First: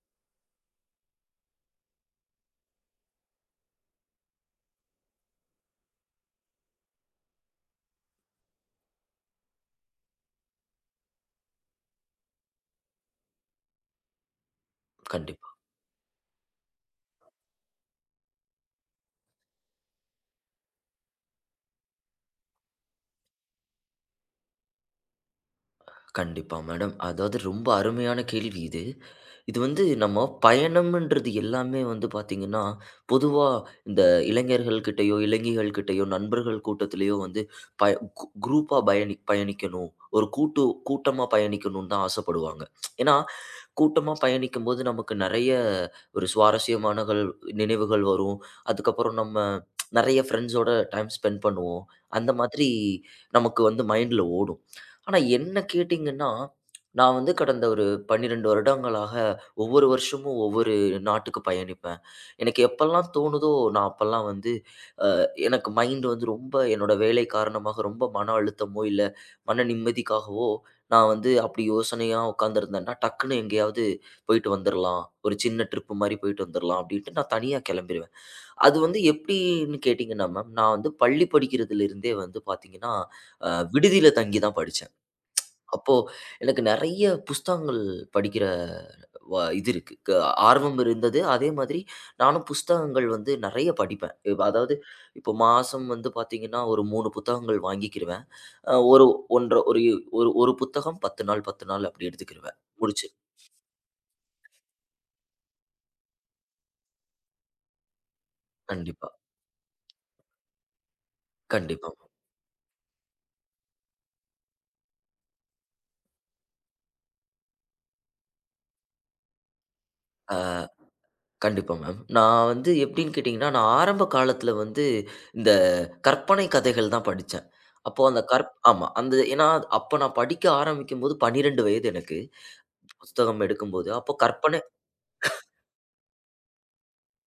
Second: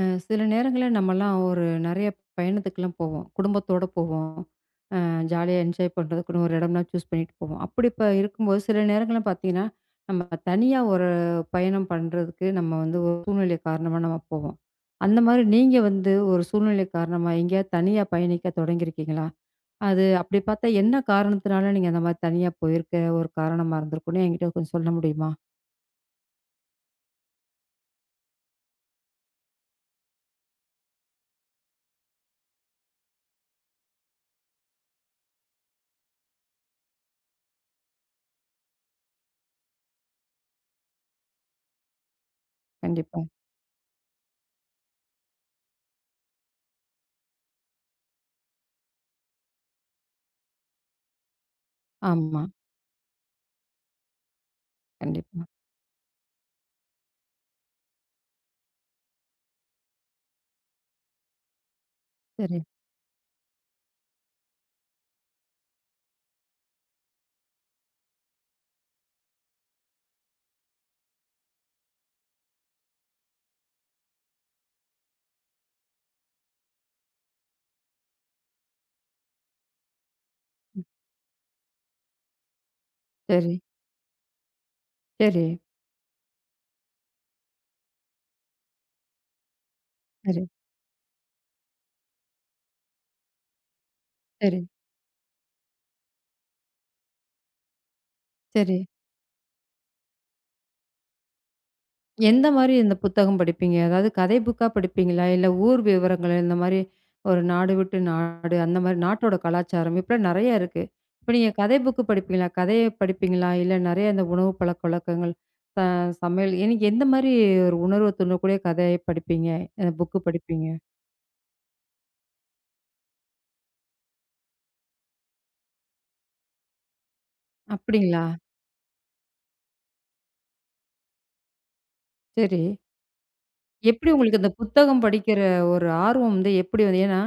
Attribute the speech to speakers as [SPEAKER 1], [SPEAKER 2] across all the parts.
[SPEAKER 1] அ சில நேரங்கள்ல நம்மலாம் ஒரு நெறைய பயணத்துக்குலாம் போவோம். குடும்பத்தோட போவோம். அ ஜாலியா என்ஜாய் பண்றதுக்குன்னு ஒரு இடம்லாம் சூஸ் பண்ணிட்டு போவோம். அப்படி இப்ப இருக்கும்போது சில நேரங்கள்ல பார்த்தீங்கன்னா, நம்ம தனியா ஒரு பயணம் பண்றதுக்கு நம்ம வந்து ஒரு சூழ்நிலை காரணமா நம்ம போவோம். அந்த மாரி
[SPEAKER 2] கண்டிப்பா,
[SPEAKER 1] நீங்க வந்து ஒரு சூழ்நிலை காரணமா எங்கேயாவது தனியா பயணிக்க தொடங்கியிருக்கீங்களா? அது அப்படி பார்த்தா என்ன காரணத்தினால நீங்க அந்த மாரி தனியா போயிருக்க ஒரு காரணமா இருந்திருக்கும்னு என்கிட்ட கொஞ்சம் சொல்ல முடியுமா?
[SPEAKER 2] கண்டிப்பா மேடம். அதாவது ரொம்ப அருமையான கேள்வி இது. இது வந்து நம்ம பயணம்ன்றது எல்லாமே வந்து பார்த்தீங்கன்னா, பொதுவா இந்த இளைஞர்கள்கிட்டயோ, இளைஞிகள் கிட்டயோ, நண்பர்கள் கூட்டத்திலயோ வந்து பய கு குரூப்பா பயணிக்கணும். ஒரு கூட்டமா பயணிக்கணும்னு தான் ஆசைப்படுவாங்க. ஏன்னா,
[SPEAKER 1] கண்டிப்பா.
[SPEAKER 2] கூட்டமா பயணிக்கும்போது நமக்கு நெறைய ஒரு நினைவுகள் வரும். அதுக்கப்புறம் நம்ம நெறைய ஃப்ரெண்ட்ஸோட டைம் ஸ்பெண்ட் பண்ணுவோம். அந்த
[SPEAKER 1] ஆமா.
[SPEAKER 2] மாதிரி நமக்கு வந்து மைண்ட்ல ஓடும். ஆனா
[SPEAKER 1] கண்டிப்பா.
[SPEAKER 2] என்ன கேட்டீங்கன்னா, நான் வந்து கடந்த ஒரு 12 வருடங்களாக ஒவ்வொரு வருஷமும் ஒவ்வொரு நாட்டுக்கு பயணிப்பேன்.
[SPEAKER 1] சரி,
[SPEAKER 2] எனக்கு எப்பல்லாம் தோணுதோ, நான் அப்பல்லாம் வந்து எனக்கு மைண்ட் வந்து ரொம்ப என்னோட வேலை காரணமாக ரொம்ப மன அழுத்தமோ, இல்ல மன நிம்மதிக்காகவோ, நான் வந்து அப்படி யோசனையா உட்காந்துருந்தேன்னா, டக்குனு எங்கேயாவது போயிட்டு வந்துரலாம். ஒரு சின்ன ட்ரிப் மாரி போயிட்டு வந்துரலாம் அப்படின்ட்டு நான் தனியா கிளம்பிருவேன். அது வந்து எப்படின்னு கேட்டீங்கன்னா மேம், நான் வந்து பள்ளி படிக்கிறதிலிருந்தே வந்து பார்த்தீங்கன்னா, அ
[SPEAKER 1] சரி,
[SPEAKER 2] விடுதியில தங்கி தான் படிச்சேன்.
[SPEAKER 1] சரி,
[SPEAKER 2] அப்போ எனக்கு நெறைய புஸ்தகங்கள் படிக்கிற வ இது இருக்கு. க
[SPEAKER 1] சரி,
[SPEAKER 2] ஆர்வம் இருந்தது. அதே மாதிரி நானும் புஸ்தகங்கள் வந்து நெறைய படிப்பேன்.
[SPEAKER 1] சரி.
[SPEAKER 2] அதாவது இப்போ மாசம் வந்து பார்த்தீங்கன்னா, ஒரு 3 புத்தகங்கள் வாங்கிக்கிருவேன். அ
[SPEAKER 1] சரி.
[SPEAKER 2] ஒரு 1 1/2 ஒரு ஒரு ஒரு புத்தகம் 10 நாள் அப்படி
[SPEAKER 1] எந்த
[SPEAKER 2] எடுத்துக்கிருவேன்.
[SPEAKER 1] மாரி இந்த
[SPEAKER 2] முடிச்சு
[SPEAKER 1] புத்தகம் படிப்பீங்க? அதாவது கதை புக்கா படிப்பீங்களா? இல்ல ஊர் விவரங்கள் இந்த மாரி ஒரு நாடு விட்டு நாடு அந்த மாரி
[SPEAKER 2] கண்டிப்பா,
[SPEAKER 1] நாட்டோட கலாச்சாரம் இப்படிலாம் நெறையா இருக்கு. இப்ப நீங்க கதை
[SPEAKER 2] கண்டிப்பா.
[SPEAKER 1] புக்கு படிப்பீங்களா? கதைய படிப்பீங்களா? இல்ல நெறைய இந்த உணவு பழக்கவழக்கங்கள், ச சமையல் எனக்கு எந்த மாரி ஒரு உணர்வு தூண்டக்கூடிய கதைய படிப்பீங்க? புக்கு படிப்பீங்க?
[SPEAKER 2] கண்டிப்பா மேம். நான் வந்து எப்படின்னு கேட்டீங்கன்னா, நான் ஆரம்ப காலத்தில வந்து இந்த கற்பனை கதைகள் தான் படிச்சேன். அப்போ அந்த
[SPEAKER 1] அப்படிங்களா?
[SPEAKER 2] கற் ஆமா. ஏன்னா அப்ப நான் படிக்க ஆரம்பிக்கும்போது 12 வயது எனக்கு.
[SPEAKER 1] சரி.
[SPEAKER 2] புஸ்தகம் எடுக்கும்போது,
[SPEAKER 1] எப்படி
[SPEAKER 2] அப்போ
[SPEAKER 1] உங்களுக்கு இந்த
[SPEAKER 2] கற்பனை
[SPEAKER 1] புத்தகம் படிக்கிற ஒரு ஆர்வம் வந்து எப்படி வந்து ஏன்னா,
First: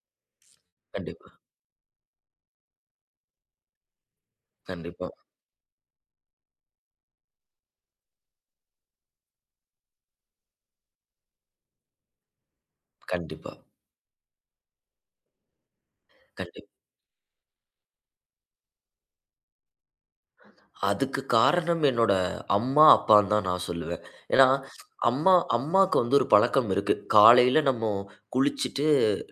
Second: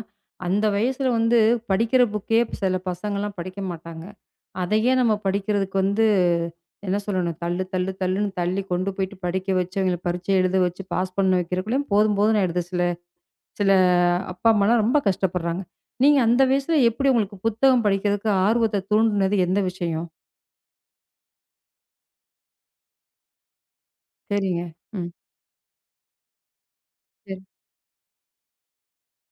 [SPEAKER 1] அந்த வயசுல
[SPEAKER 2] கண்டிப்பா,
[SPEAKER 1] வந்து படிக்கிற புக்கே சில பசங்கலாம் படிக்க மாட்டாங்க. அதையே
[SPEAKER 2] கண்டிப்பா,
[SPEAKER 1] நம்ம படிக்கிறதுக்கு வந்து என்ன சொல்லணும்? தள்ளு, தள்ளு, தள்ளுன்னு தள்ளி கொண்டு போயிட்டு படிக்க வச்சு, அவங்கள பரீட்சை எழுத வச்சு பாஸ் பண்ண வைக்கிறக்குள்ளயும் போதும் போதும்ன்னு ஆயிடுது. சில
[SPEAKER 2] கண்டிப்பா,
[SPEAKER 1] சில அப்பா, அம்மாலாம் ரொம்ப கஷ்டப்படுறாங்க. நீங்க அந்த
[SPEAKER 2] கண்டிப்பா.
[SPEAKER 1] வயசுல எப்படி உங்களுக்கு புத்தகம் படிக்கிறதுக்கு ஆர்வத்த தூண்டுனது எந்த விஷயம்?
[SPEAKER 2] அதுக்கு காரணம் என்னோட அம்மா, அப்பான்னு தான் நான் சொல்லுவேன். ஏன்னா,
[SPEAKER 1] சரிங்க. ம்.
[SPEAKER 2] அம்மா அம்மாக்கு வந்து ஒரு பழக்கம் இருக்கு.
[SPEAKER 1] சரி,
[SPEAKER 2] காலையில நம்ம குளிச்சுட்டு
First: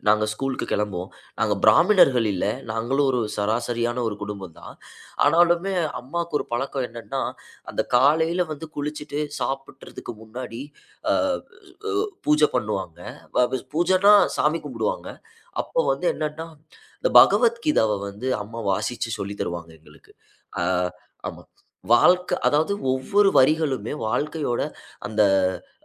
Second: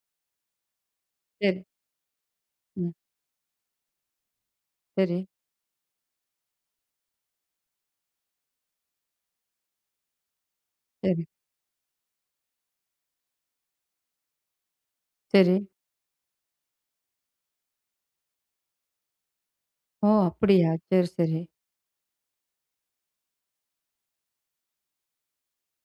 [SPEAKER 2] நாங்க ஸ்கூலுக்கு கிளம்புவோம். நாங்க
[SPEAKER 1] சரி.
[SPEAKER 2] பிராமணர்கள் இல்ல.
[SPEAKER 1] ம்.
[SPEAKER 2] நாங்களும் ஒரு சராசரியான ஒரு குடும்பம் தான்.
[SPEAKER 1] சரி,
[SPEAKER 2] ஆனாலுமே அம்மாக்கு ஒரு பழக்கம் என்னன்னா, அந்த காலையில வந்து குளிச்சுட்டு சாப்பிட்றதுக்கு முன்னாடி அ
[SPEAKER 1] சரி,
[SPEAKER 2] அ பூஜை பண்ணுவாங்க. வ வ பூஜைன்னா சாமி கும்பிடுவாங்க.
[SPEAKER 1] சரி.
[SPEAKER 2] அப்போ வந்து என்னன்னா, இந்த பகவத்கீதாவ வந்து அம்மா வாசிச்சு சொல்லி தருவாங்க
[SPEAKER 1] ஓ!
[SPEAKER 2] எங்களுக்கு. அ
[SPEAKER 1] அப்படியா? சரி, சரி,
[SPEAKER 2] ஆமா. அதாவது ஒவ்வொரு வரிகளுமே வாழ்க்கையோட அந்த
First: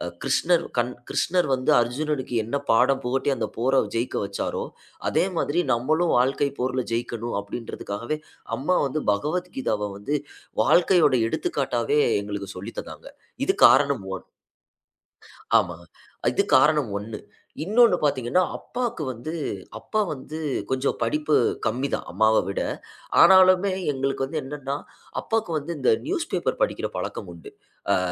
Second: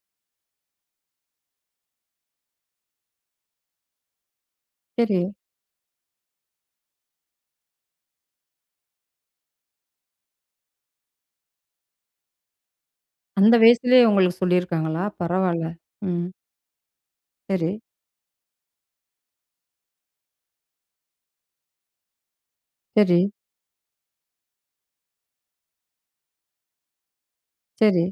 [SPEAKER 2] கிருஷ்ணர் வந்து அர்ஜுனனுக்கு என்ன பாடம் புகட்டி அந்த போரை ஜெயிக்க வச்சாரோ
[SPEAKER 1] சரி.
[SPEAKER 2] அதே மாதிரி நம்மளும் வாழ்க்கை போர்ல ஜெயிக்கணும் அப்படின்றதுக்காகவே அம்மா வந்து பகவத்கீதாவை வந்து வாழ்க்கையோட எடுத்துக்காட்டாவே எங்களுக்கு சொல்லித் தந்தாங்க.
[SPEAKER 1] அந்த
[SPEAKER 2] இது
[SPEAKER 1] வயசுலயே
[SPEAKER 2] காரணம்
[SPEAKER 1] உங்களுக்கு சொல்லியிருக்காங்களா? பரவால்ல.
[SPEAKER 2] ஆமா.
[SPEAKER 1] ம்.
[SPEAKER 2] இது காரணம் 1.
[SPEAKER 1] சரி,
[SPEAKER 2] இன்னொன்னு பார்த்தீங்கன்னா, அப்பா வந்து கொஞ்சம் படிப்பு கம்மி தான் அம்மாவ விட.
[SPEAKER 1] சரி,
[SPEAKER 2] ஆனாலுமே எங்களுக்கு வந்து என்னன்னா, அப்பாக்கு வந்து இந்த நியூஸ் பேப்பர் படிக்கிற பழக்கம் உண்டு. அ
[SPEAKER 1] சரி.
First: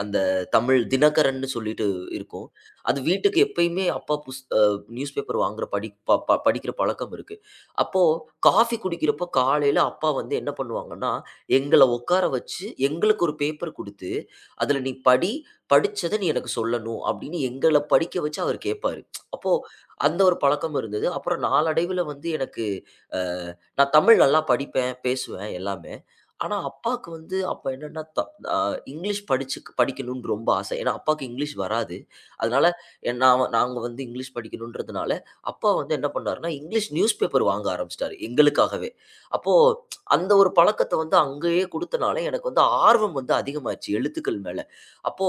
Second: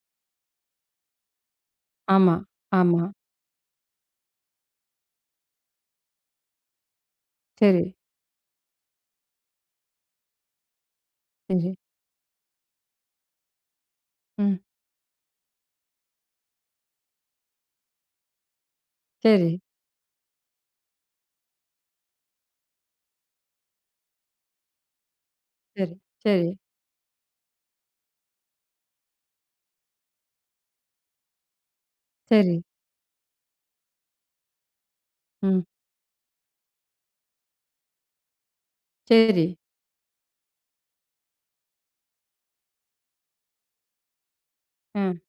[SPEAKER 2] அந்த தமிழ் தினகரன்னு சொல்லிட்டு
[SPEAKER 1] ஆமா,
[SPEAKER 2] இருக்கும். அது
[SPEAKER 1] ஆமா.
[SPEAKER 2] வீட்டுக்கு எப்பயுமே அப்பா புஸ் அ நியூஸ் பேப்பர் வாங்குற படி ப ப படிக்கிற பழக்கம் இருக்கு.
[SPEAKER 1] சரி,
[SPEAKER 2] அப்போ காஃபி குடிக்கிறப்போ காலையில அப்பா வந்து என்ன பண்ணுவாங்கன்னா,
[SPEAKER 1] சரி.
[SPEAKER 2] எங்கள உட்கார வச்சு எங்களுக்கு ஒரு பேப்பர் குடுத்து,
[SPEAKER 1] ம்.
[SPEAKER 2] "அதுல நீ படி. படிச்சத நீ எனக்கு சொல்லணும்" அப்படின்னு எங்கள படிக்க வச்சு அவர் கேட்பாரு.
[SPEAKER 1] சரி.
[SPEAKER 2] அப்போ அந்த ஒரு பழக்கம் இருந்தது. அப்புறம் நாளடைவுல வந்து எனக்கு அ நான் தமிழ் நல்லா படிப்பேன், பேசுவேன்
[SPEAKER 1] சரி,
[SPEAKER 2] எல்லாமே.
[SPEAKER 1] சரி,
[SPEAKER 2] ஆனா அப்பாக்கு வந்து அப்ப என்னன்னா, த அ இங்கிலீஷ் படிச்சு படிக்கணும்னு ரொம்ப ஆசை. ஏன்னா அப்பாக்கு இங்கிலீஷ் வராது.
[SPEAKER 1] சரி.
[SPEAKER 2] அதனால நாங்க வந்து இங்கிலீஷ் படிக்கணும்ன்றதுனால,
[SPEAKER 1] ம்.
[SPEAKER 2] அப்பா வந்து என்ன பண்ணாருன்னா, இங்கிலீஷ் நியூஸ் பேப்பர் வாங்க ஆரம்பிச்சுட்டாரு எங்களுக்காகவே.
[SPEAKER 1] சரி.
[SPEAKER 2] அப்போ அந்த ஒரு பழக்கத்த வந்து அங்கேயே குடுத்தனால எனக்கு வந்து ஆர்வம் வந்து அதிகமாச்சு எழுத்துக்கள் மேல.
[SPEAKER 1] அ.
[SPEAKER 2] அப்ப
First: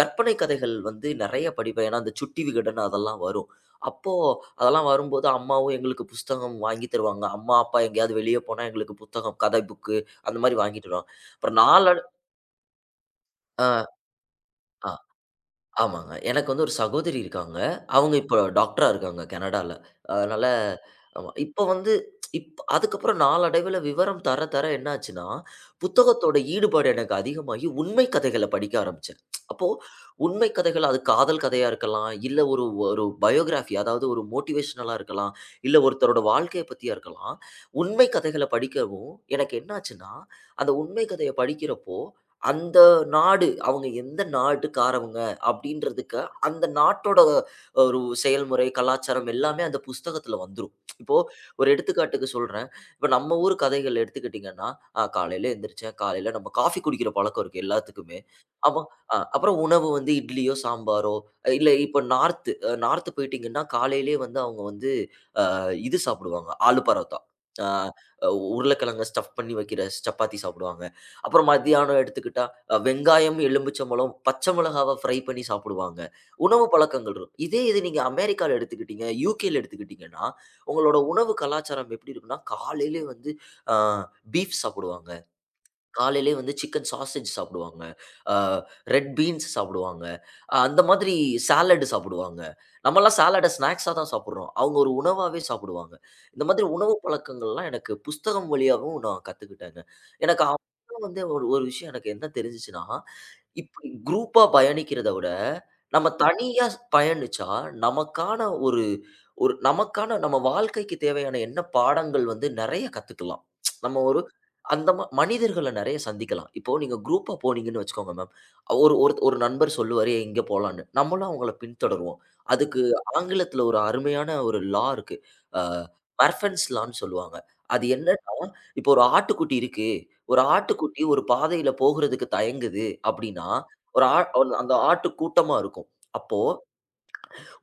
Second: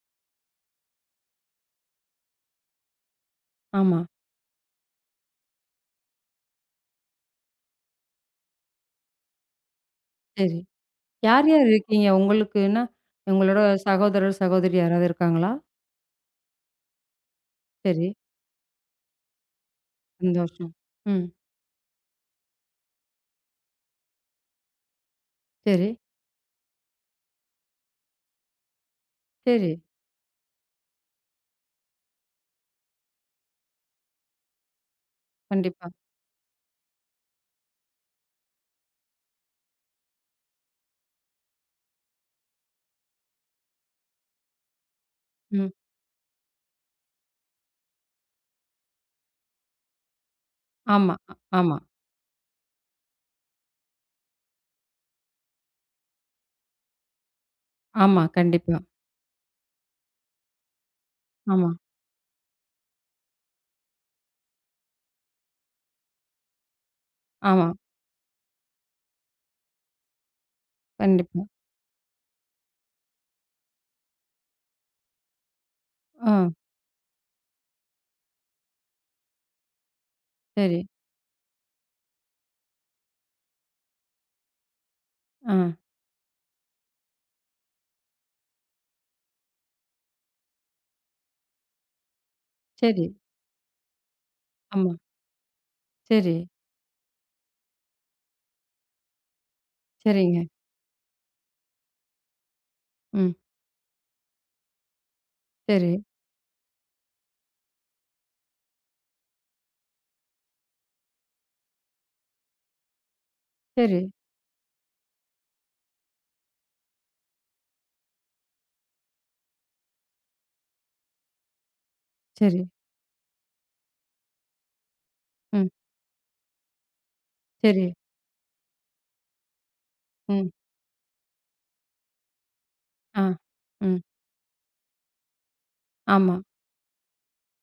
[SPEAKER 2] கற்பனை கதைகள் வந்து நெறைய படிப்பேன். ஏன்னா, அந்த சுட்டி விகடன் அதெல்லாம் வரும்.
[SPEAKER 1] ஆமா.
[SPEAKER 2] அப்போ அதெல்லாம் வரும்போது அம்மாவும் எங்களுக்கு புஸ்தகம் வாங்கி தருவாங்க. அம்மா, அப்பா எங்கேயாவது வெளிய போனா எங்களுக்கு புத்தகம், கதை புக்கு அந்த மாரி
[SPEAKER 1] சரி.
[SPEAKER 2] வாங்கிட்டு வருவாங்க.
[SPEAKER 1] யார்
[SPEAKER 2] அப்புறம்
[SPEAKER 1] யார்
[SPEAKER 2] நாளட
[SPEAKER 1] இருக்கீங்க? உங்களுக்குன்னா, உங்களோட
[SPEAKER 2] அ,
[SPEAKER 1] சகோதரர், சகோதரி
[SPEAKER 2] அ.
[SPEAKER 1] யாராவது இருக்காங்களா?
[SPEAKER 2] ஆமாங்க. எனக்கு வந்து ஒரு சகோதரி இருக்காங்க.
[SPEAKER 1] சரி.
[SPEAKER 2] அவங்க இப்போ டாக்டரா இருக்காங்க கனடால. அதனால
[SPEAKER 1] சந்தோஷம். ம்.
[SPEAKER 2] ஆமா. இப்ப வந்து அதுக்கப்புறம் நாளடைவில விவரம் தர, தர என்னாச்சுன்னா,
[SPEAKER 1] சரி,
[SPEAKER 2] புத்தகத்தோட ஈடுபாடு எனக்கு அதிகமாகி உண்மை கதைகள படிக்க ஆரம்பிச்சேன். அப்போ
[SPEAKER 1] சரி.
[SPEAKER 2] உண்மை கதைகள் அது காதல் கதையா இருக்கலாம், இல்ல ஒரு ஒரு பயோகிராஃபி அதாவது ஒரு மோட்டிவேஷனலா இருக்கலாம், இல்ல
[SPEAKER 1] கண்டிப்பா.
[SPEAKER 2] ஒருத்தரோட வாழ்க்கைய பத்தியா இருக்கலாம். உண்மை கதைகள படிக்கவும் எனக்கு என்னாச்சுன்னா, அந்த உண்மை கதைய படிக்கிறப்போ, அந்த நாடு அவங்க எந்த நாட்டுக்காரவங்க
[SPEAKER 1] ம்.
[SPEAKER 2] அப்படின்றதுக்கு அந்த நாட்டோட ஒரு செயல்முறை, கலாச்சாரம் எல்லாமே அந்த புஸ்தகத்துல வந்துரும்.
[SPEAKER 1] ஆமா,
[SPEAKER 2] இப்போ ஒரு
[SPEAKER 1] ஆமா,
[SPEAKER 2] எடுத்துக்காட்டுக்கு சொல்றேன். இப்ப நம்ம ஊர் கதைகள் எடுத்துக்கிட்டீங்கன்னா, காலையில எந்திரிச்சேன், காலையில நம்ம காஃபி குடிக்கிற பழக்கம் இருக்கு எல்லாத்துக்குமே.
[SPEAKER 1] ஆமா. கண்டிப்பா.
[SPEAKER 2] அப்போ அப்புறம் உணவு வந்து இட்லியோ, சாம்பாரோ,
[SPEAKER 1] ஆமா,
[SPEAKER 2] இல்ல இப்ப நார்த் நார்த் போயிட்டீங்கன்னா, காலையிலேயே வந்து அவங்க வந்து இது சாப்பிடுவாங்க. ஆலு பரோட்டா. ஆ
[SPEAKER 1] ஆமா.
[SPEAKER 2] உருளைக்கிழங்க ஸ்டஃப் பண்ணி வைக்கிற சப்பாத்தி சாப்பிடுவாங்க.
[SPEAKER 1] கண்டிப்பா.
[SPEAKER 2] அப்புறம் மத்தியானம் எடுத்துக்கிட்டா, வெங்காயம், எலுமிச்சம்பழம், பச்சை மிளகாவ ஃப்ரை பண்ணி சாப்பிடுவாங்க.
[SPEAKER 1] ஆ.
[SPEAKER 2] உணவு பழக்கங்கள் இருக்கும். இதே இது நீங்க அமெரிக்கால எடுத்துக்கிட்டீங்க, யுகேல எடுத்துக்கிட்டீங்கன்னா,
[SPEAKER 1] சரி.
[SPEAKER 2] உங்களோட உணவு கலாச்சாரம் எப்படி இருக்கும்னா, காலையிலே வந்து ஆ பீஃப் சாப்பிடுவாங்க.
[SPEAKER 1] ஆ.
[SPEAKER 2] காலையிலே வந்து சிக்கன் சாசேஜ் சாப்பிடுவாங்க. அ ரெட் பீன்ஸ் சாப்பிடுவாங்க. அந்த மாதிரி சாலட் சாப்பிடுவாங்க.
[SPEAKER 1] சரி.
[SPEAKER 2] நம்மலாம் சாலட ஸ்நாக்ஸா தான் சாப்பிடுறோம். அவங்க ஒரு
[SPEAKER 1] ஆமா.
[SPEAKER 2] உணவாவே சாப்பிடுவாங்க.
[SPEAKER 1] சரி.
[SPEAKER 2] இந்த மாதிரி உணவு பழக்கங்கள்லாம் எனக்கு புஸ்தகம் வழியாவும் நான் கத்துக்கிட்டேங்க.
[SPEAKER 1] சரிங்க.
[SPEAKER 2] எனக்கு அப்பதான் வந்து ஒரு ஒரு விஷயம் எனக்கு என்ன தெரிஞ்சுச்சுன்னா,
[SPEAKER 1] ம்.
[SPEAKER 2] இப்படி குரூப்பா பயணிக்கிறத விட,
[SPEAKER 1] சரி,
[SPEAKER 2] நம்ம தனியா பயணிச்சா நமக்கான ஒரு ஒரு நமக்கான நம்ம வாழ்க்கைக்கு தேவையான என்ன பாடங்கள் வந்து நெறைய கத்துக்கலாம்.
[SPEAKER 1] சரி,
[SPEAKER 2] நம்ம ஒரு அந்த மா மனிதர்கள நெறைய சந்திக்கலாம். இப்போ நீங்க குரூப்பா போனீங்கன்னு வச்சுக்கோங்க மேம். ஒரு ஒரு ஒரு நண்பர் சொல்லுவாரு எங்க போலான்னு. நம்மளும் அவங்கள பின்தொடருவோம்.
[SPEAKER 1] சரி.
[SPEAKER 2] அதுக்கு ஆங்கிலத்துல ஒரு அருமையான ஒரு லா இருக்கு. அ
[SPEAKER 1] ம்.
[SPEAKER 2] பர்ஃபென்ஸ் லான்னு சொல்லுவாங்க. அது
[SPEAKER 1] சரி.
[SPEAKER 2] என்னன்னா, இப்போ ஒரு ஆட்டுக்குட்டி இருக்கு. ஒரு
[SPEAKER 1] ம்.
[SPEAKER 2] ஆட்டுக்குட்டி ஒரு பாதையில போகுறதுக்கு தயங்குது
[SPEAKER 1] ஆ.
[SPEAKER 2] அப்படின்னா,
[SPEAKER 1] ம்.
[SPEAKER 2] ஒரு ஆ அந்த அந்த ஆட்டு கூட்டமா இருக்கும்.
[SPEAKER 1] ஆமா.
[SPEAKER 2] அப்போ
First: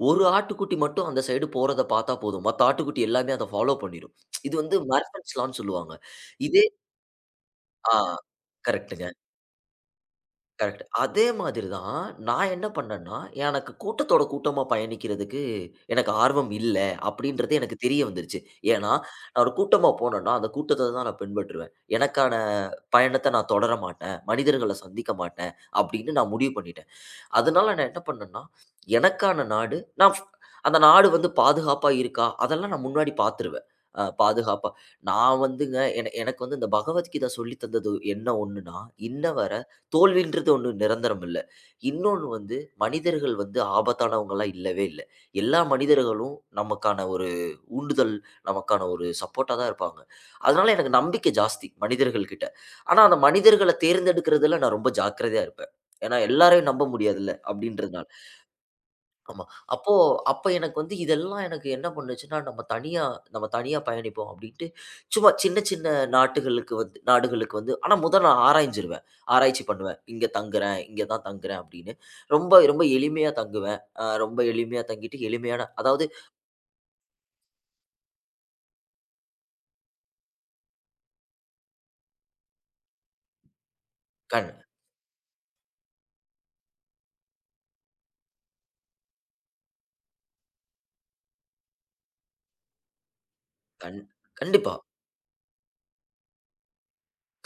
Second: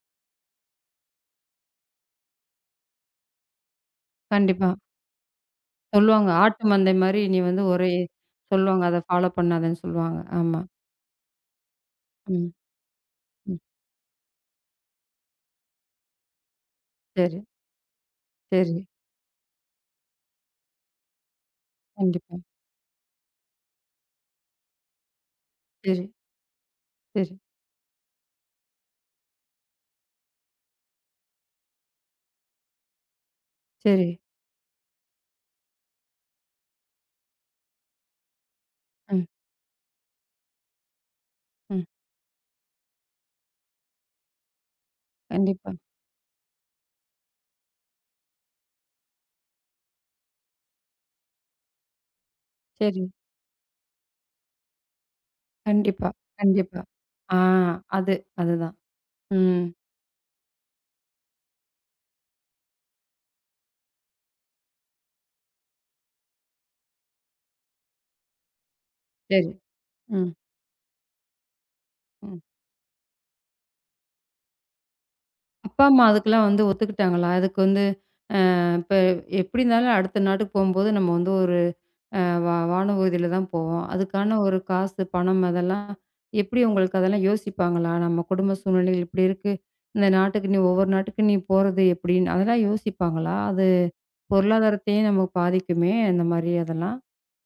[SPEAKER 2] ஒரு ஆட்டுக்குட்டி மட்டும் அந்த சைடு போறத பார்த்தா போதும். மத்த ஆட்டுக்குட்டி எல்லாமே அத ஃபாலோ பண்ணிரும். இது
[SPEAKER 1] கண்டிப்பா.
[SPEAKER 2] வந்து மர்ஃபென்ஸ் லான்னு சொல்லுவாங்க.
[SPEAKER 1] சொல்லுவாங்க. ஆட்டு
[SPEAKER 2] இதே
[SPEAKER 1] மந்தை மாரி நீ வந்து ஒரே
[SPEAKER 2] ஆ
[SPEAKER 1] சொல்லுவாங்க. அத
[SPEAKER 2] கரெக்ட்டுங்க.
[SPEAKER 1] ஃபாலோ பண்ணாதன்னு சொல்லுவாங்க. ஆமா.
[SPEAKER 2] கரெக்ட். அதே மாதிரி தான் நான்
[SPEAKER 1] ம்,
[SPEAKER 2] என்ன பண்ணேன்னா,
[SPEAKER 1] ம்.
[SPEAKER 2] எனக்கு கூட்டத்தோட கூட்டமா பயணிக்கிறதுக்கு எனக்கு ஆர்வம் இல்ல
[SPEAKER 1] சரி,
[SPEAKER 2] அப்படின்றது எனக்கு தெரிய வந்துருச்சு.
[SPEAKER 1] சரி.
[SPEAKER 2] ஏன்னா, நான் ஒரு கூட்டமா போனேன்னா, அந்த கூட்டத்த தான் நான் பின்பற்றுவேன். எனக்கான
[SPEAKER 1] கண்டிப்பா.
[SPEAKER 2] பயணத்த நான் தொடர மாட்டேன். மனிதர்கள சந்திக்க மாட்டேன்
[SPEAKER 1] சரி,
[SPEAKER 2] அப்படின்னு நான் முடிவு பண்ணிட்டேன்.
[SPEAKER 1] சரி,
[SPEAKER 2] அதனால நான் என்ன பண்ணேன்னா, எனக்கான நாடு நான் ஃப் அந்த நாடு வந்து பாதுகாப்பா இருக்கா? அதெல்லாம் நான் முன்னாடி பார்த்துருவேன்.
[SPEAKER 1] சரி.
[SPEAKER 2] பாதுகாப்பா நான் வந்துங்க என எனக்கு வந்து இந்த பகவத்கீதா சொல்லி தந்தது என்ன ஒண்ணுன்னா, இன்ன
[SPEAKER 1] ம்,
[SPEAKER 2] வர தோல்வின்றது ஒண்ணு நிரந்தரம் இல்ல.
[SPEAKER 1] ம்.
[SPEAKER 2] இன்னொன்னு வந்து மனிதர்கள் வந்து ஆபத்தானவங்களா இல்லவே இல்ல. எல்லா
[SPEAKER 1] கண்டிப்பா.
[SPEAKER 2] மனிதர்களும் நமக்கான ஒரு ஊண்டுதல் நமக்கான ஒரு சப்போர்ட்டா தான் இருப்பாங்க. அதனால எனக்கு நம்பிக்கை ஜாஸ்தி மனிதர்கள் கிட்ட. ஆனா
[SPEAKER 1] சரி.
[SPEAKER 2] அந்த மனிதர்கள தேர்ந்தெடுக்கிறதுல நான் ரொம்ப ஜாக்கிரதையா இருப்பேன்.
[SPEAKER 1] கண்டிப்பா,
[SPEAKER 2] ஏன்னா எல்லாரையும்
[SPEAKER 1] கண்டிப்பா.
[SPEAKER 2] நம்ப முடியாதுல்ல
[SPEAKER 1] ஆ
[SPEAKER 2] அப்படின்றதுனால.
[SPEAKER 1] அது, அதுதான்.
[SPEAKER 2] ஆமா.
[SPEAKER 1] ம்.
[SPEAKER 2] அப்போ அப்ப எனக்கு வந்து இதெல்லாம் எனக்கு என்ன பண்ணுச்சுன்னா, நம்ம தனியா பயணிப்போம் அப்படின்ட்டு சும்மா சின்ன சின்ன நாட்டுகளுக்கு வந்து நாடுகளுக்கு வந்து ஆனா முதல் நான் ஆராய்ஞ்சிருவேன்.
[SPEAKER 1] சரி.
[SPEAKER 2] ஆராய்ச்சி பண்ணுவேன். இங்க
[SPEAKER 1] ம்,
[SPEAKER 2] தங்குறேன், இங்க தான் தங்குறேன் அப்படின்னு.
[SPEAKER 1] ம்.
[SPEAKER 2] ரொம்ப ரொம்ப எளிமையா தங்குவேன். ரொம்ப எளிமையா தங்கிட்டு எளிமையான
[SPEAKER 1] அப்பா, அம்மா
[SPEAKER 2] அதாவது
[SPEAKER 1] அதுக்கெல்லாம் வந்து ஒத்துக்கிட்டாங்களா? அதுக்கு வந்து இப்ப எப்படி இருந்தாலும் அடுத்த நாட்டுக்கு போம்போது நம்ம வந்து ஒரு அ வா வானூர்தியில தான் போவோம். அதுக்கான
[SPEAKER 2] கண்
[SPEAKER 1] ஒரு காசு, பணம் அதெல்லாம் எப்படி உங்களுக்கு அதெல்லாம் யோசிப்பாங்களா? நம்ம குடும்ப சூழ்நிலைகள் இப்படி இருக்கு. இந்த நாட்டுக்கு நீ ஒவ்வொரு நாட்டுக்கு நீ போறது எப்படின்னு அதெல்லாம் யோசிப்பாங்களா? அது
[SPEAKER 2] கண் கண்டிப்பா.
[SPEAKER 1] பொருளாதாரத்தையும் நமக்கு பாதிக்குமே! அந்த மாரி அதெல்லாம்.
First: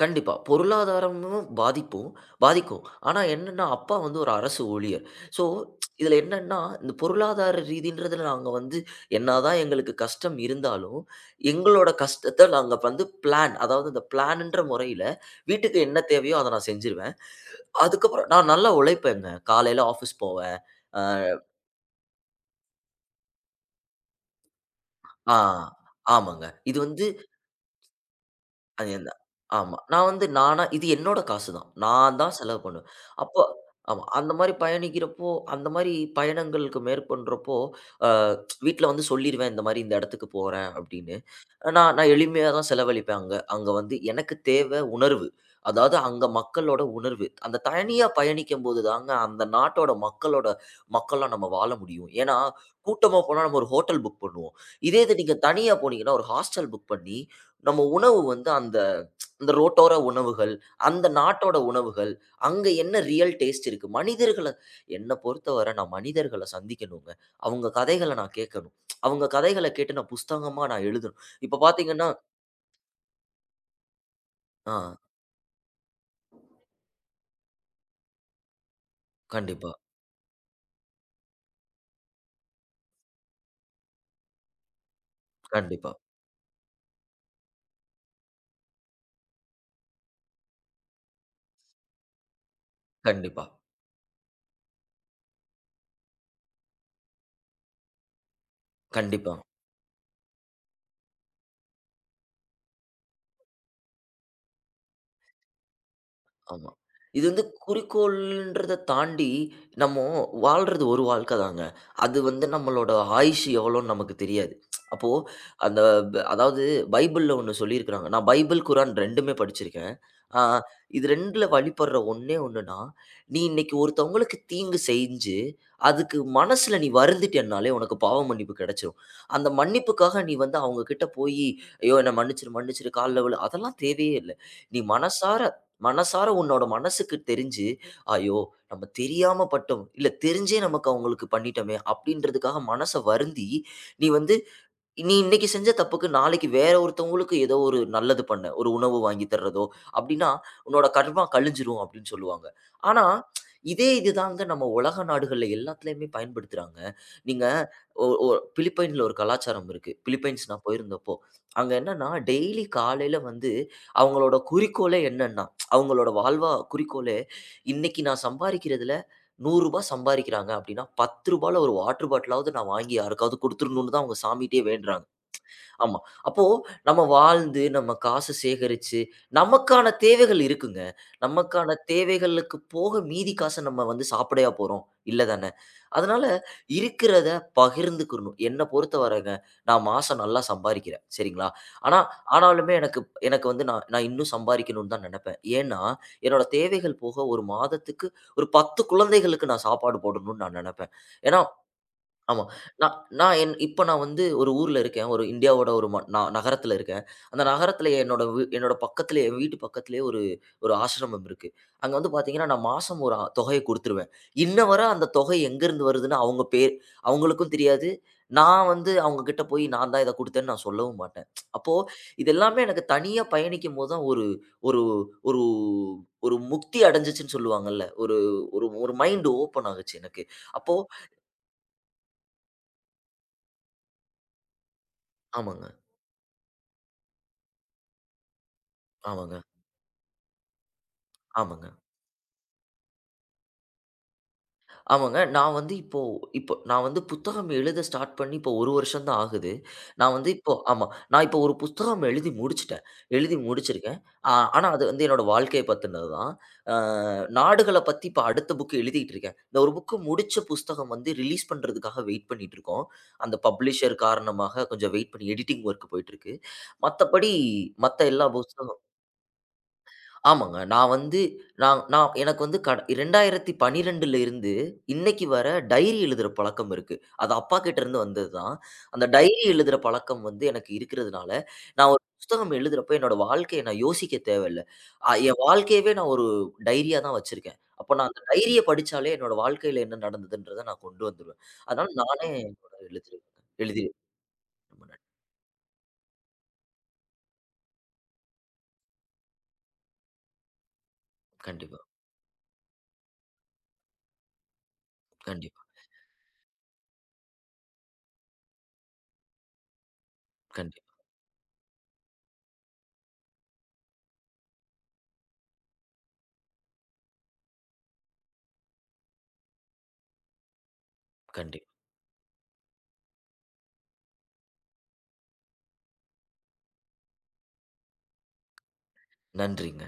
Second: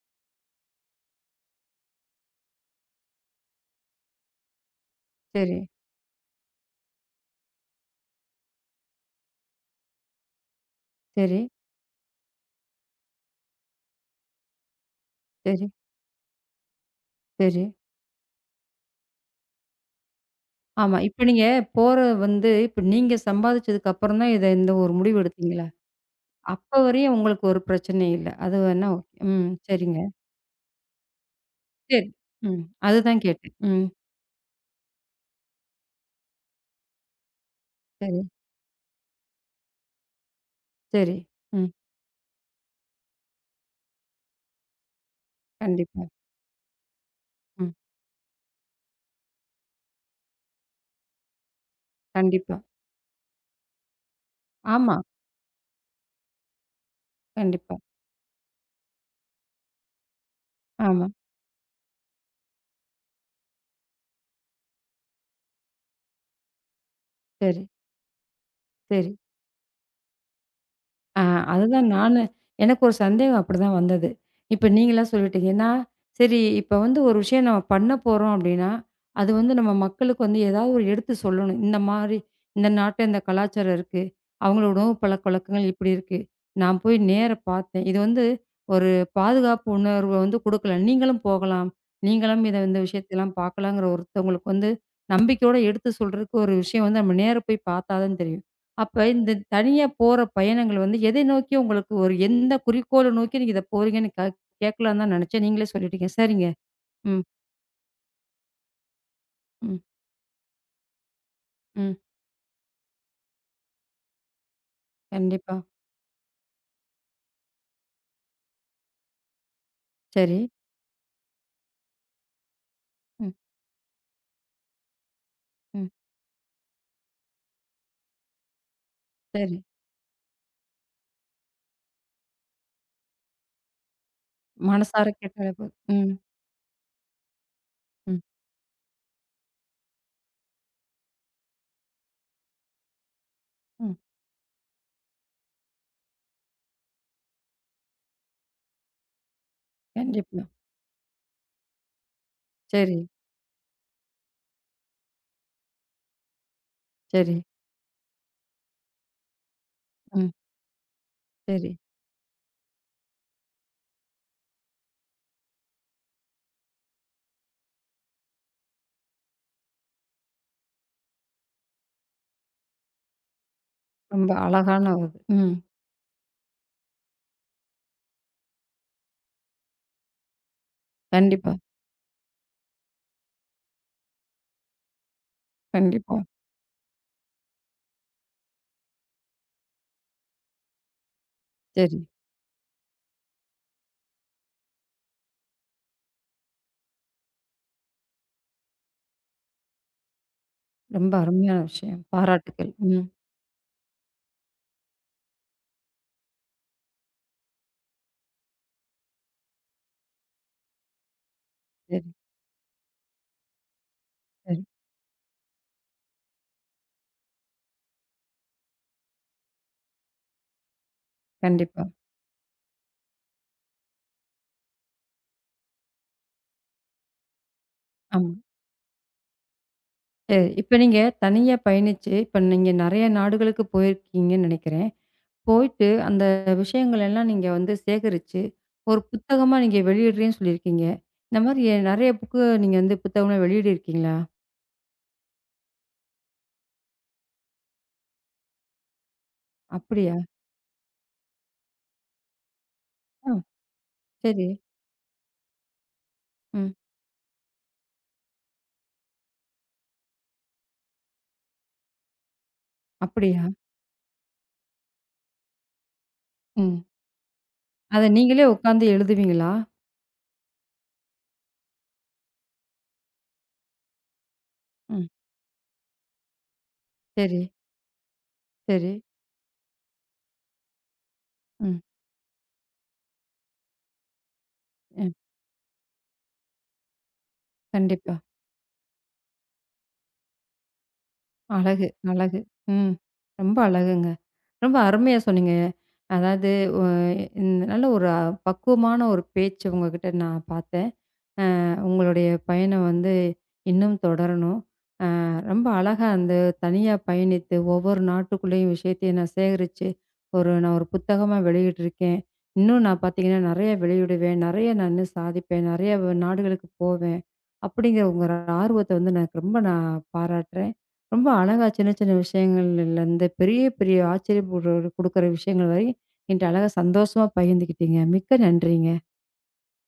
[SPEAKER 2] கண்டிப்பா. பொருளாதாரமும் பாதிக்கும். ஆனா என்னன்னா, அப்பா வந்து ஒரு அரசு ஊழியர். ஸோ
[SPEAKER 1] சரி,
[SPEAKER 2] இதுல என்னன்னா, இந்த பொருளாதார ரீதின்றதுல நாங்க வந்து என்னதான் எங்களுக்கு கஷ்டம் இருந்தாலும்,
[SPEAKER 1] சரி,
[SPEAKER 2] எங்களோட கஷ்டத்த நாங்க வந்து பிளான் அதாவது இந்த பிளான்ன்ற முறையில
[SPEAKER 1] சரி,
[SPEAKER 2] வீட்டுக்கு என்ன தேவையோ அத நான் செஞ்சுருவேன்.
[SPEAKER 1] சரி.
[SPEAKER 2] அதுக்கப்புறம் நான் நல்லா உழைப்பேங்க. காலையில ஆஃபீஸ் போவேன்.
[SPEAKER 1] ஆமா.
[SPEAKER 2] அ
[SPEAKER 1] இப்ப நீங்க போற வந்து இப்ப நீங்க சம்பாதிச்சதுக்கு அப்புறம் தான் இத இந்த ஒரு முடிவு
[SPEAKER 2] ஆ
[SPEAKER 1] எடுத்தீங்களா?
[SPEAKER 2] ஆமாங்க.
[SPEAKER 1] அப்ப
[SPEAKER 2] இது வந்து
[SPEAKER 1] வரையும் உங்களுக்கு ஒரு பிரச்சனை இல்ல. அது வேணா
[SPEAKER 2] அது
[SPEAKER 1] ஓகே.
[SPEAKER 2] என்ன
[SPEAKER 1] ம்.
[SPEAKER 2] ஆமா.
[SPEAKER 1] சரிங்க.
[SPEAKER 2] நான் வந்து நானா இது என்னோட காசு தான்.
[SPEAKER 1] சரி.
[SPEAKER 2] நான் தான் செலவு
[SPEAKER 1] ம்.
[SPEAKER 2] பண்ணுவேன்.
[SPEAKER 1] அதுதான்
[SPEAKER 2] அப்போ
[SPEAKER 1] கேட்டேன். ம்.
[SPEAKER 2] ஆமா. அந்த மாரி பயணிக்கிறப்போ, அந்த மாரி பயணங்களுக்கு மேற்கொள்றப்போ, அ
[SPEAKER 1] சரி,
[SPEAKER 2] வீட்ல வந்து சொல்லிருவேன், இந்த மாரி இந்த இடத்துக்கு போறேன்
[SPEAKER 1] சரி.
[SPEAKER 2] அப்படின்னு.
[SPEAKER 1] ம்.
[SPEAKER 2] நான் நான் எளிமையா தான் செலவழிப்பேன் அங்க. அங்க வந்து எனக்கு தேவை உணர்வு. அதாவது
[SPEAKER 1] கண்டிப்பா.
[SPEAKER 2] அங்க மக்களோட உணர்வு. அந்த
[SPEAKER 1] ம்.
[SPEAKER 2] தனியா பயணிக்கும்போது தாங்க அந்த நாட்டோட மக்களோட மக்களா நம்ம வாழ முடியும். ஏன்னா,
[SPEAKER 1] கண்டிப்பா.
[SPEAKER 2] கூட்டமா போனா நம்ம ஒரு ஹோட்டல் புக் பண்ணுவோம்.
[SPEAKER 1] ஆமா.
[SPEAKER 2] இதே இது நீங்க தனியா போனீங்கன்னா, ஒரு ஹாஸ்டல் புக் பண்ணி,
[SPEAKER 1] கண்டிப்பா.
[SPEAKER 2] நம்ம உணவு வந்து அந்த அந்த ரோட்டோர உணவுகள்,
[SPEAKER 1] ஆமா.
[SPEAKER 2] அந்த நாட்டோட உணவுகள், அங்க என்ன ரியல் டேஸ்ட் இருக்கு? மனிதர்கள என்ன பொறுத்தவரை நான் மனிதர்கள சந்திக்கணுங்க.
[SPEAKER 1] சரி,
[SPEAKER 2] அவங்க கதைகள நான் கேட்கணும்.
[SPEAKER 1] சரி.
[SPEAKER 2] அவங்க கதைகள கேட்டு நான் புஸ்தகமா எழுதணும்.
[SPEAKER 1] ஆ
[SPEAKER 2] இப்ப
[SPEAKER 1] அதுதான்
[SPEAKER 2] பார்த்தீங்கன்னா
[SPEAKER 1] நானு எனக்கு ஒரு சந்தேகம் அப்படிதான் வந்தது. இப்ப
[SPEAKER 2] ஆ.
[SPEAKER 1] நீங்களா சொல்லிட்டீங்க. சரி இப்ப வந்து ஒரு விஷயம் நம்ம பண்ண போறோம் அப்படின்னா, அது வந்து நம்ம
[SPEAKER 2] கண்டிப்பா,
[SPEAKER 1] மக்களுக்கு வந்து ஏதாவது ஒரு எடுத்து சொல்லணும். இந்த மாரி இந்த நாட்ல இந்த கலாச்சாரம் இருக்கு. அவங்களோட உணவு பழக்கவழக்கங்கள் இப்படி
[SPEAKER 2] கண்டிப்பா,
[SPEAKER 1] இருக்கு. நான் போய் நேர பார்த்தேன். இது வந்து ஒரு பாதுகாப்பு உணர்வ வந்து குடுக்கல. நீங்களும் போகலாம். நீங்களும் இத இந்த விஷயத்தலாம்
[SPEAKER 2] கண்டிப்பா,
[SPEAKER 1] பார்க்கலாங்கிற ஒருத்தவங்களுக்கு வந்து நம்பிக்கையோட எடுத்து சொல்றதுக்கு ஒரு விஷயம் வந்து நம்ம நேர போய் பார்த்தா தான் தெரியும். அப்ப இந்த
[SPEAKER 2] கண்டிப்பா.
[SPEAKER 1] தனியா போற பயணங்கள் வந்து எதை நோக்கி உங்களுக்கு ஒரு எந்த குறிக்கோள நோக்கி நீங்க இத போறீங்கன்னு கேட்கலான்னு தான் நினைச்சேன். நீங்களே சொல்லிட்டீங்க. சரிங்க.
[SPEAKER 2] ஆமா.
[SPEAKER 1] ம்,
[SPEAKER 2] இது வந்து குறிக்கோள்ன்றத தாண்டி,
[SPEAKER 1] ம்,
[SPEAKER 2] நம்ம வாழ்றது ஒரு வாழ்க்க தாங்க.
[SPEAKER 1] ம்.
[SPEAKER 2] அது வந்து நம்மளோட ஆயுசு எவ்வளோன்னு நமக்கு தெரியாது. அப்போ
[SPEAKER 1] கண்டிப்பா.
[SPEAKER 2] அந்த ப அதாவது பைபிள்ல ஒண்ணு சொல்லியிருக்கிறாங்க. நான் பைபிள், குரான் 2மே படிச்சிருக்கேன்.
[SPEAKER 1] சரி.
[SPEAKER 2] ஆ இது 2ல வழிபடுற ஒண்ணே ஒண்ணுன்னா,
[SPEAKER 1] ம்,
[SPEAKER 2] நீ இன்னைக்கு ஒருத்தவங்களுக்கு தீங்கு செஞ்சு,
[SPEAKER 1] ம்.
[SPEAKER 2] அதுக்கு மனசுல நீ வருந்திட்டேன்னாலே உனக்கு பாவ மன்னிப்பு கிடைச்சிரும். அந்த
[SPEAKER 1] சரி.
[SPEAKER 2] மன்னிப்புக்காக நீ வந்து அவங்க கிட்ட போயி, "ஐயோ! என்ன மன்னிச்சிரு, மன்னிச்சிரு, கால்ல விழு" அதெல்லாம் தேவையே இல்ல. நீ
[SPEAKER 1] மனசார கேட்டாலே
[SPEAKER 2] மனசார
[SPEAKER 1] போதும். ம்,
[SPEAKER 2] மனசார உன்னோட மனசுக்கு தெரிஞ்சு,
[SPEAKER 1] ம்,
[SPEAKER 2] "ஐயோ! நம்ம தெரியாம பட்டோம். இல்ல தெரிஞ்சே நமக்கு அவங்களுக்கு பண்ணிட்டோமே!" அப்படின்றதுக்காக மனச வருந்தி,
[SPEAKER 1] ம்.
[SPEAKER 2] நீ வந்து நீ இன்னைக்கு செஞ்ச தப்புக்கு நாளைக்கு வேற ஒருத்தவங்களுக்கு ஏதோ ஒரு நல்லது பண்ண, ஒரு உணவு வாங்கி தர்றதோ அப்படின்னா,
[SPEAKER 1] கண்டிப்பா.
[SPEAKER 2] உன்னோட கர்மா கழிஞ்சிரும் அப்படின்னு சொல்லுவாங்க.
[SPEAKER 1] சரி,
[SPEAKER 2] ஆனா, இதே இதுதாங்க நம்ம உலக நாடுகள்ல எல்லாத்துலயுமே பயன்படுத்துறாங்க.
[SPEAKER 1] சரி.
[SPEAKER 2] நீங்க ஒ ஒ பிலிப்பைன்ல ஒரு கலாச்சாரம் இருக்கு.
[SPEAKER 1] ம்.
[SPEAKER 2] பிலிப்பைன்ஸ் நான் போயிருந்தப்போ.
[SPEAKER 1] சரி.
[SPEAKER 2] அங்க என்னன்னா, டெய்லி காலையில வந்து அவங்களோட குறிக்கோளே என்னன்னா, அவங்களோட வாழ்வா குறிக்கோளே, "இன்னைக்கு நான் சம்பாரிக்கிறதுல ரூ. 100 சம்பாரிக்கிறாங்க அப்படின்னா, ரூ. 10ல ஒரு வாட்டர் பாட்டிலாவது நான் வாங்கி யாருக்காவது குடுத்துறணும்னு" தான் அவங்க
[SPEAKER 1] ரொம்ப
[SPEAKER 2] சாமிட்டயே
[SPEAKER 1] அழகான
[SPEAKER 2] வேண்டுறாங்க.
[SPEAKER 1] ஒரு ம்.
[SPEAKER 2] ஆமா. அப்போ நம்ம வாழ்ந்து, நம்ம காசு சேகரிச்சு, நமக்கான தேவைகள் இருக்குங்க.
[SPEAKER 1] கண்டிப்பா,
[SPEAKER 2] நமக்கான தேவைகளுக்கு போக மீதி காச நம்ம வந்து சாப்பிடயா போறோம்? இல்ல தானே!
[SPEAKER 1] கண்டிப்பா.
[SPEAKER 2] அதனால இருக்கிறத பகிர்ந்துக்கிறணும். என்ன பொறுத்தவரைங்க, நான் மாசம் நல்லா சம்பாரிக்கிறேன். சரிங்களா?
[SPEAKER 1] சரி.
[SPEAKER 2] ஆனா ஆனாலுமே எனக்கு எனக்கு வந்து நான் நான் இன்னும் சம்பாரிக்கணும்னு தான் நெனப்பேன். ஏன்னா, என்னோட தேவைகள் போக 1 மாதத்துக்கு ஒரு 10 குழந்தைகளுக்கு நான் சாப்பாடு போடணும்னு நான் நெனப்பேன்.
[SPEAKER 1] ரொம்ப
[SPEAKER 2] ஏன்னா,
[SPEAKER 1] அருமையான விஷயம்.
[SPEAKER 2] ஆமா.
[SPEAKER 1] பாராட்டுக்கள்.
[SPEAKER 2] நான்
[SPEAKER 1] ம்.
[SPEAKER 2] நான் என் இப்ப நான் வந்து ஒரு ஊர்ல இருக்கேன். ஒரு இந்தியாவோட ஒரு ம ந நகரத்துல இருக்கேன். அந்த நகரத்துல என்னோட பக்கத்திலே என் வீட்டு பக்கத்திலேயே ஒரு ஒரு ஆசிரமம் இருக்கு. அங்க
[SPEAKER 1] சரி,
[SPEAKER 2] வந்து பார்த்தீங்கன்னா, நான் மாசம் ஒரு அ தொகைய குடுத்துருவேன்.
[SPEAKER 1] சரி.
[SPEAKER 2] இன்ன வர அந்த தொகை எங்கருந்து வருதுன்னு அவங்க பேர் அவங்களுக்கும் தெரியாது. நான் வந்து அவங்க கிட்ட போய் நான் தான் இத குடுத்தேன்னு நான் சொல்லவும் மாட்டேன். அப்போ
[SPEAKER 1] கண்டிப்பா.
[SPEAKER 2] இது எல்லாமே எனக்கு தனியா பயணிக்கும்போது தான் ஒரு ஒரு ஒரு ஒரு முக்தி அடைஞ்சுச்சுன்னு சொல்லுவாங்கல்ல. ஒரு
[SPEAKER 1] ஆமா.
[SPEAKER 2] ஒரு ஒரு மைண்ட் ஓப்பன் ஆகுச்சு எனக்கு.
[SPEAKER 1] சரி.
[SPEAKER 2] அப்போ
[SPEAKER 1] இப்ப நீங்க தனியா பயணிச்சு, இப்ப நீங்க நெறைய நாடுகளுக்கு போயிருக்கீங்கன்னு நெனைக்கிறேன்.
[SPEAKER 2] ஆமாங்க,
[SPEAKER 1] போயிட்டு அந்த விஷயங்கள் எல்லாம் நீங்க வந்து சேகரிச்சு, ஒரு
[SPEAKER 2] ஆமாங்க.
[SPEAKER 1] புத்தகமா நீங்க வெளியிடுறேன்னு சொல்லியிருக்கீங்க. இந்த மாரி
[SPEAKER 2] ஆமாங்க.
[SPEAKER 1] நெறைய புக்கு நீங்க வந்து புத்தகமா வெளியிடிருக்கீங்களா?
[SPEAKER 2] ஆமாங்க. நான் வந்து இப்போ இப்போ நான் வந்து புத்தகம் எழுத ஸ்டார்ட் பண்ணி இப்போ 1 வருஷம் தான் ஆகுது. நான்
[SPEAKER 1] அப்படியா?
[SPEAKER 2] வந்து இப்போ ஆமா. நான் இப்போ ஒரு புத்தகம் எழுதி முடிச்சுட்டேன்.
[SPEAKER 1] ஆ
[SPEAKER 2] எழுதி முடிச்சிருக்கேன். ஆ
[SPEAKER 1] சரி.
[SPEAKER 2] ஆனா அது வந்து என்னோட வாழ்க்கைய பத்தினது தான்.
[SPEAKER 1] ம்.
[SPEAKER 2] ஆ நாடுகள பத்தி இப்போ அடுத்த புக் எழுதிட்டு இருக்கேன். இந்த ஒரு புக் முடிச்ச புஸ்தகம் வந்து ரிலீஸ் பண்றதுக்காக வெயிட் பண்ணிட்டு இருக்கோம். அந்த
[SPEAKER 1] அப்படியா?
[SPEAKER 2] பப்ளிஷர் காரணமாக கொஞ்சம் வெயிட் பண்ணி எடிட்டிங் வொர்க் போயிட்டு இருக்கு.
[SPEAKER 1] ம்.
[SPEAKER 2] மத்தபடி
[SPEAKER 1] அத
[SPEAKER 2] மத்த எல்லா
[SPEAKER 1] நீங்களே
[SPEAKER 2] புஸ்தகம்
[SPEAKER 1] உட்காந்து எழுதுவீங்களா?
[SPEAKER 2] ஆமாங்க. நான் வந்து நான் நான் எனக்கு வந்து 2012 இருந்து
[SPEAKER 1] ம்.
[SPEAKER 2] இன்னைக்கு வர டைரி எழுதுற பழக்கம் இருக்கு. அது
[SPEAKER 1] சரி,
[SPEAKER 2] அப்பா கிட்டருந்து வந்தது தான்.
[SPEAKER 1] சரி.
[SPEAKER 2] அந்த டைரி எழுதுற பழக்கம் வந்து எனக்கு இருக்கிறதுனால,
[SPEAKER 1] ம்.
[SPEAKER 2] நான் ஒரு புஸ்தகம் எழுதுறப்போ என்னோட வாழ்க்கைய நான் யோசிக்க தேவையில்ல.
[SPEAKER 1] ம்.
[SPEAKER 2] என் வாழ்க்கையவே நான் ஒரு டைரியா தான் வச்சிருக்கேன். அப்போ நான்
[SPEAKER 1] கண்டிப்பா.
[SPEAKER 2] அந்த டைரிய படிச்சாலே என்னோட வாழ்க்கையில என்ன நடந்ததுன்றத நான் கொண்டு வந்துருவேன்.
[SPEAKER 1] அழகு,
[SPEAKER 2] அதனால நானே
[SPEAKER 1] அழகு.
[SPEAKER 2] என்னோட
[SPEAKER 1] ம்.
[SPEAKER 2] எழுதி
[SPEAKER 1] ரொம்ப
[SPEAKER 2] எழுதி
[SPEAKER 1] அழகுங்க. ரொம்ப
[SPEAKER 2] கண்டிப்பா,
[SPEAKER 1] அருமையா சொன்னீங்க. அதாவது ஒ இந்த நல்ல ஒரு பக்குவமான ஒரு பேச்சு உங்ககிட்ட நான் பார்த்தேன்.
[SPEAKER 2] கண்டிப்பா,
[SPEAKER 1] உங்களுடைய பயணம் வந்து இன்னும் தொடரணும்.
[SPEAKER 2] கண்டிப்பா,
[SPEAKER 1] ரொம்ப அழகா அந்த தனியா பயணித்து ஒவ்வொரு நாட்டுக்குள்ளேயும் விஷயத்தையும் நான் சேகரிச்சு, ஒரு நான் ஒரு
[SPEAKER 2] கண்டிப்பா,
[SPEAKER 1] புத்தகமா வெளியிட்டிருக்கேன். இன்னும் நான் பார்த்தீங்கன்னா, நெறைய வெளியிடுவேன். நெறைய நான் இன்னும் சாதிப்பேன். நெறைய நாடுகளுக்கு போவேன். அப்படிங்கிற உங்க ஆர்வத்த வந்து எனக்கு ரொம்ப நான் பாராட்டுறேன். ரொம்ப அழகா
[SPEAKER 2] கண்டிப்பா.
[SPEAKER 1] சின்ன சின்ன விஷயங்கள்லருந்து பெரிய பெரிய ஆச்சரியம் குடுற குடுக்குற விஷயங்கள் வரை என்ட்ட அழகா சந்தோஷமா பகிர்ந்துக்கிட்டீங்க. மிக்க நன்றிங்க.
[SPEAKER 2] நன்றிங்க.